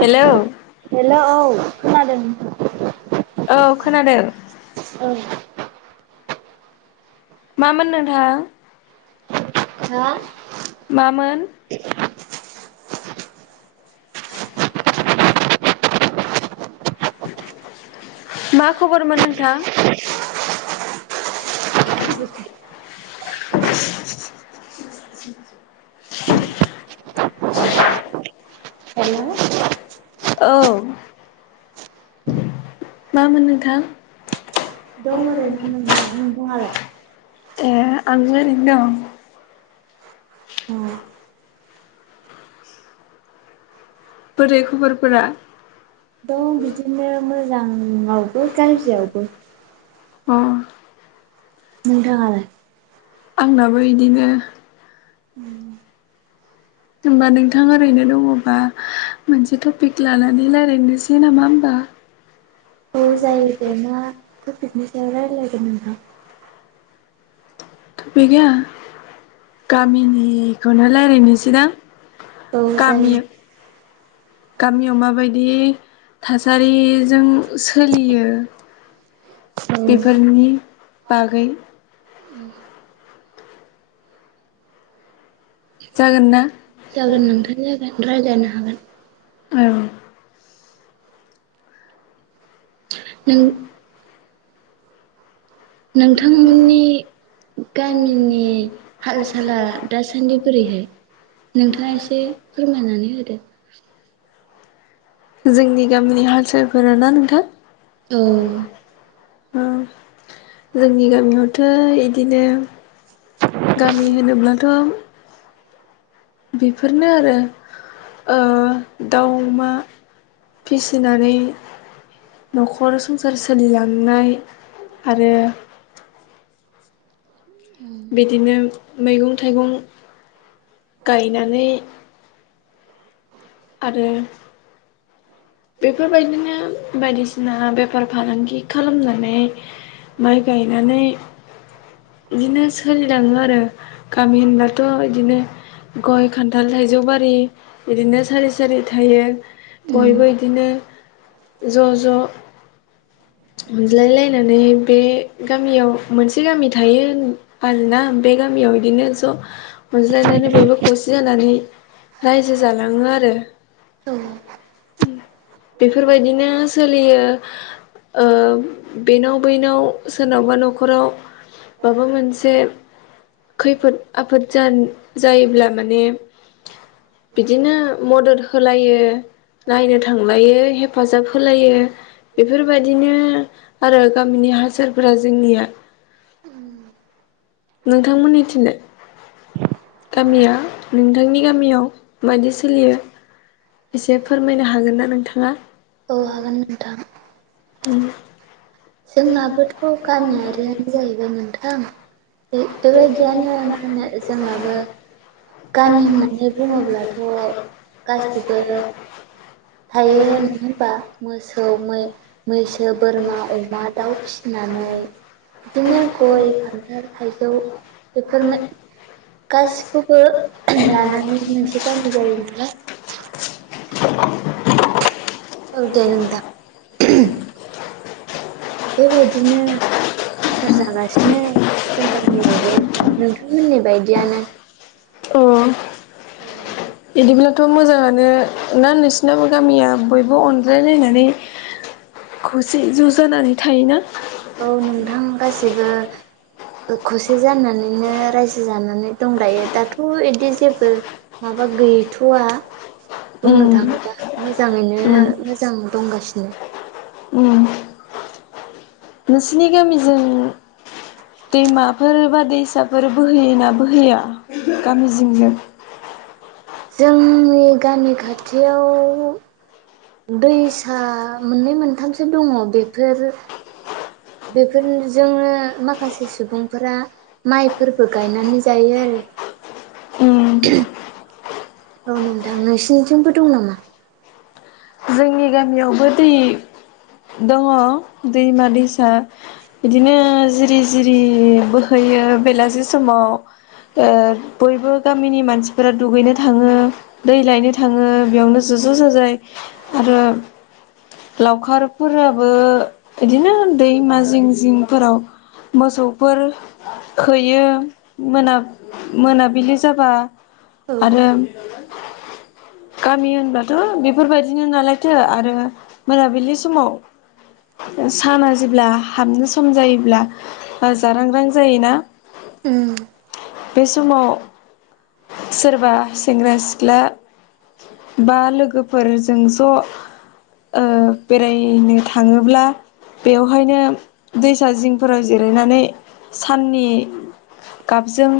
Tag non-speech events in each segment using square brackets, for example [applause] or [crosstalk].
Hello hello औ खोनादों नोंथां। औ खोनादो। औ मामोन नोंथा हो? मामोन? मा खबरमोन नोंथां? [inaudible] हेल' औ मामोन नोंथां दं ओरैनो नोंथां नोंथाङालाय? [unintelligible] ए आंबो ओरैनो दं। बोरै खबरफोरा? दं बिदिनो मोजाङावबो गाज्रियावबो। अ नोंथाङालाय? आंनाबो इदिनो उम होमबा नोंथां ओरैनो दङबा मोनसे टपिक लानानै रायज्लायनोसै नामा होमबा? औ जायो दे मा टपिकनि सायाव रायज्लायगोन नोंंथां? थपिका गामिनिखौनो रायज्लायनोसै दां औ जायो गामियाव माबायदि थासारिजों सोलियो औ बेफोरनि बागै जागोन ना जागोन नोंथां जागोन रायलायनो हागोन औ नों नोंथांमोननि गामिनि हाल साला दासान्दि बोरैहाय? नोंथाङा एसे फोरमायनानै होदो जोंनि गामिनि हाल सालफोरा ना नोंथां? औ ओ जोंनि गामियावथ' इदिनो गामि होनोब्लाथ' बेफोरनो आरो दाउ अमा फिसिनानै न'खर संसार सोलिलांनाय आरो उम बिदिनो मैगं थाइगं गायनानै आरो बेफोरबायदिनो बायदिसिना बेफार फालांगि खालामनानै माइ गायनानै बिदिनो सोलिलाङो आरो गामि होनब्लाथ' बिदिनो गय खान्थाल थाइजौ बारि बिदिनो सारि सारि थायो बयबो उम नो ज' ज' अनज्लायलायनानै बे गामियाव मोनसे गामि थायो आरोना बे गामियाव बिदिनो ज' अनज्लायनानै बयबो खौसे जानानै रायजो जालाङो आरो औ बेफोरबायदिनो सोलियो बेनाव बैनाव सोरनावबा न'खराव माबा मोनसे खैफोद आफोद जा जायोब्ला माने बिदिनो मदद होलायो नायनो थांलायो हेफाजाब होलायो बेफोरबायदिनो आरो गामिनि हासारफोरा जोंनिया औ नोंथांमोननि थिंजाय? गामिया नोंथांनि गामियाव बायदि सोलियो? एसे फोरमायनो हागोन ना नोंथाङा? औ हागोन नोंथां। [unintelligible] जोंनाबोथ' गामियारियानो जाहैबाय नोंथां बे बेबायदियानो मा होनो जोंनाबो गामि होननानै बुङोब्लाथ' गासिबो थायो होनबा मोसौ मैसो बोरमा अमा मा दाउ फिसिनानै बिदिनो गय खान्थाल थाइजौ बेफोरनो गासिखौ बो लानानै मोनसे गामि जायो नालाय औ देे नोंथां बेबायदिनो संसार जागासिनो जों गामियावबो नोंथांमोननि बायदियानो अ इदिब्ला थ' मोजाङानो ना नोंसिनाबो गामिया बयबो अनज्लायलायनानै खौसे ज' जानानै थायोना औ नोंथां गासिबो खौसे जानानैनो रायजो जानानै दं दायो दाथ' बिदि जेबो माबा गैथ'वा बुंनो उम थाङोबा मोजाङैनो उम मोजां दंगासिनो उम नोंसिनि गामिजों दैमाफोर बा दैसा फोर बोहैयोना बोहैया गामि जिंजों जोंनि गामि खाथियाव दैसा मोननै मोनथामसो दङ बेफोर बेफोरजोंनो माखासे सुबुंफोरा माइफोरखो गायनानै जायो उम आरो औ नोंथां नोंसिनिथिंबो दं नामा? जोंनि गामियावबो दै दङ दैमा दैसा इदिनो जिरि जिरि बोहैयो बेलासि समाव ओ बयबो गामिनि मानसिफोरा दुगैनो थाङो दै लायनो थाङो बेयावनो ज ज' जाजाय आरो लावखारफोराबो इदिनो दैमा जिं जिंफोराव मोसौफोर होयो मोना मोनाबिलि जाबा आरो गामि होनबाथ' बेफोरबायदि दिनो नालायथो आरो मोनाबिलि समाव साना जेब्ला हाबनो सम जायोब्ला जारां रां जायोना उम बे समाव सोरबा सेंग्रा सिख्ला बा लोगोफोर जों ज' ओ बेरायनो थाङोब्ला बेवहायनो दैसा जिंफोराव जिरायनानै साननि गाबजों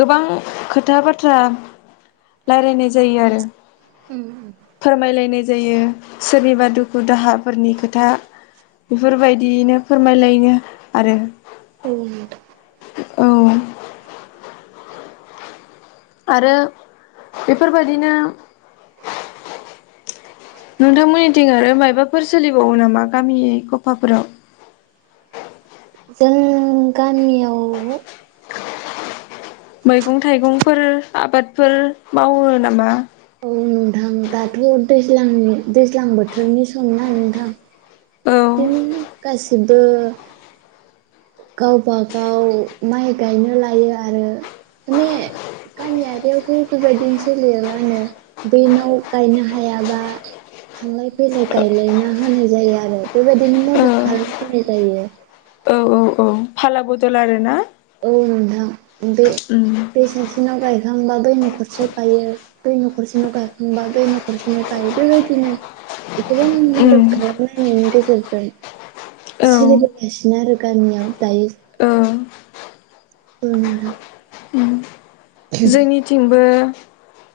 गोबां खोथा बाथ्रा राय्लायनाय जायो आरो उम उम फोरमायलायनाय जायो सोरनिबा दुखु दाहाफोरनि खोथा बेफोरबायदियैनो फोरमायलायनो आरो औ आरो बेफोरबायदिनो नोंथांमोननिथिं आरो मायबाफोर सोलिबावो नामा गामि गफाफोराव जों गामियाव मैगं थाइगंफोर आबादफोर मावो नामा? था़ दाथ' दैज्लांनि दैज्लां बोथोरनि सम ना नोंथां औ नि गासिबो गावबागाव माइ गायनो लायो आरो माने गामिययावथ' बेबायदिनो सोलियो मा होनो बे नाव गायनो हायाबा- थांलाय फैलाय गायलायना होनाय जायो आरो बेबायदिनो औ मदद खालामलायनाय जायो। औ औ औ फालला बोथल आरो ना। औ नोंथां बे बे सासेनाव गायखांबा बै न'खरसो गायो। दै न'खरसेनो' गायखांबा दै न'खरसेनो गायो। बेबायदिनो गोबां उम मदद खालामलायनायनि गेजेरजों औ सोलिबोगासिनो आरो। गानियाव दायो ओ बा जोंनिथिंबो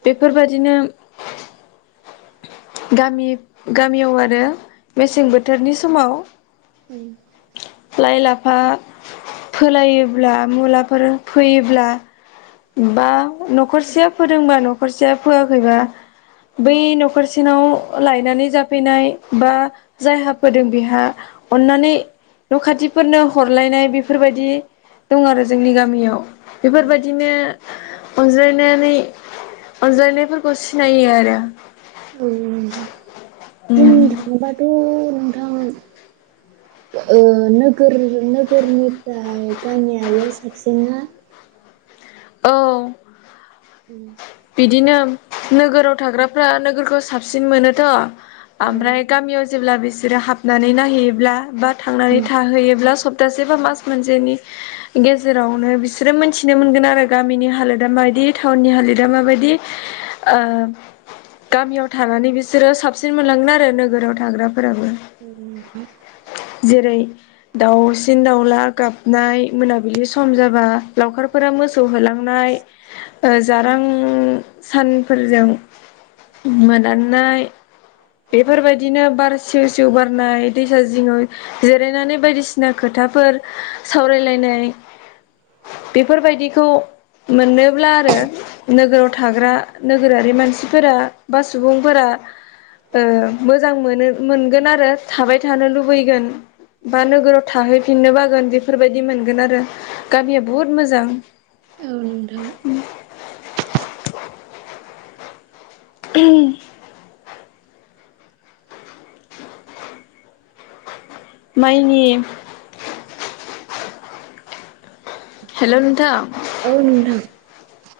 बेफोरबायाददिनो गामि गामियाव आरो मेसें बोथोरनि समाव लाइ लाफा फोलायोब्ला मुलाफोर फोयोंब्ला बा न'खरसेया फोरोंबा न'खरसेया फोयखैबा बै न'खरसेनाव लायनानै जाफैनाय बा जायहा फोदों बेहा अन्नानै न' खाथिफोरनो हरलायनाय बेफोरबायदि-' दं आरो जोंनि गामियाव। बेफोरबायदिनो अनज्लायनानै अनजायनायफोरखौ सिनायो आरो। बुंनो उम थांङोबाथ' नोंथां। ओ नोगोर नोगोरनिफ्राय गामियारिया साबसिन्ना औ औ उम। बिदिनो नोगोराव थाग्राफ्रा नोगोरखो साबसिन मोनोथ'। औ आमफ्राय गामियाव जेब्ला बिसोरो हाबनानै नायहैयोब्ला बा थांनानै थाहैयोब्ला सब दानसेबा मास मोनसेेनि गेजेरावनो बिसोरो मोनथिनो मोनगोन आरो गामिनि हालोदा माबायदि टाउननि हालोद दा माबायदि ओ गामियाव थानानै बिस सोरो साबसिन मोनलांगोन आरो नोगोराव थाग्राफोराबो। औ नोंथां। जेरै दाउसिन दाउला गाबनाय मोनाबिलि स सम जाबा लावखारफोरा मोसौ होलांनाय ओ जा आं सानफोरजों मोदाननाय बेफोरबायदिनो बार सिउ सिउ बारनाय दैसा जिंङाव जिरायनानै बायदिसिना खोथाफोर सावरायलायनाय। बेफोरबायदिखौ मोनोब्ला आरो नोगोराव थाग्रा नोगोरारि मानसिफोरा बा सुबुंफोरा ओ मोजां मोनो मोनगोन आरो थाबाय थानो लुबैगोन। बा नोगोराव थाहैफिननो बागोन बेफोरबायदि मोनगोन आरो गामिया बहुद मोजां। औ नोंथां। ओहोम। माइनि हेल' नोंथां? औ नोंथां।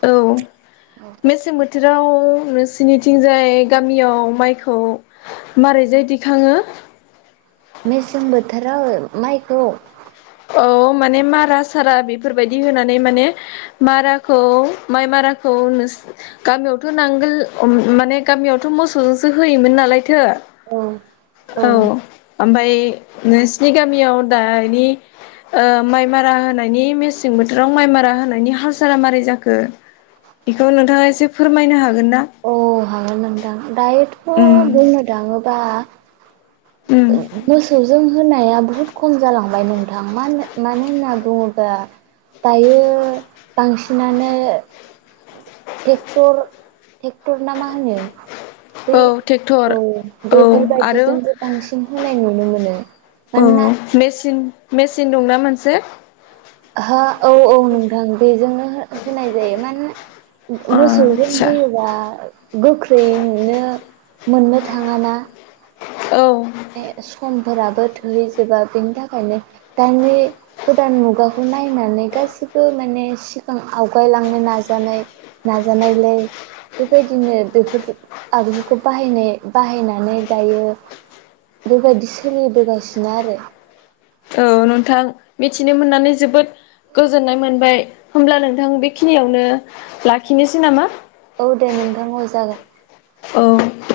औ। मेसें बोथोराव नोंसिनिथिंजाय गामियाव माइखौ मारैजाय दिखाङो? मेसें बोथोराव माइखौ औ माने मारा सारा बिफोरबायदि होनानै माने माराखौ माइ माराखौ नोंस गामियावथ' नांगोल माने गामियावथ' मोसौजोंसो होयोमोन नालायथो। औ औ ओमफाय नोंसिनि गामियाव दानि ओ माइ मारा होनायनि मेसें बोथोराव माइ मारा होनायनि हास सारा मारै जाखो बेखौ नोंथाङा एसे फोरमायनो हागोन ना? औ हागोन नोंथां दायोथ' उम बुंनो दाङोबा उम मोसौजों होनाया बुहुद खम जालांबाय नोंथां मानो मानो होनना बुङोबा दायो बांसिनानो टेक्टर टेक्टर ना मा होनो? बै औ ट्रेक्टर औ औ आरो बेफोरबायदिजोंबो बांसिन होनाय नुनो मोनो मानोना मेसिन मेसिन दंना मोनसे हा औ औ नोंथां बेजोंनो हो-होनाय जायो मानोना मोसौजों आतसा होयोबा गोख्रै मोननो मोननो थाङाना। औ। ने समफोराबो थोहैजोबाखै बेनि थाखायनो दानि गोदान मुगाखौ नायनानै गासिबो माने सिगां आवगायलांनो नाजानाय नाजानायलाय बेबायदिनो बेफोर आगजुखौ बाहायनाय बाहायनानै दायो बेबायदि सोलिबोगासिनो आरो। औ नोंथां मिथिनो मोननानै जोबोद गोजोननाय मोनबाय होमब्ला नोंथां बेखिनियावनो लाखिनोसै नामा? औ दे नोंथां औ जागोन औ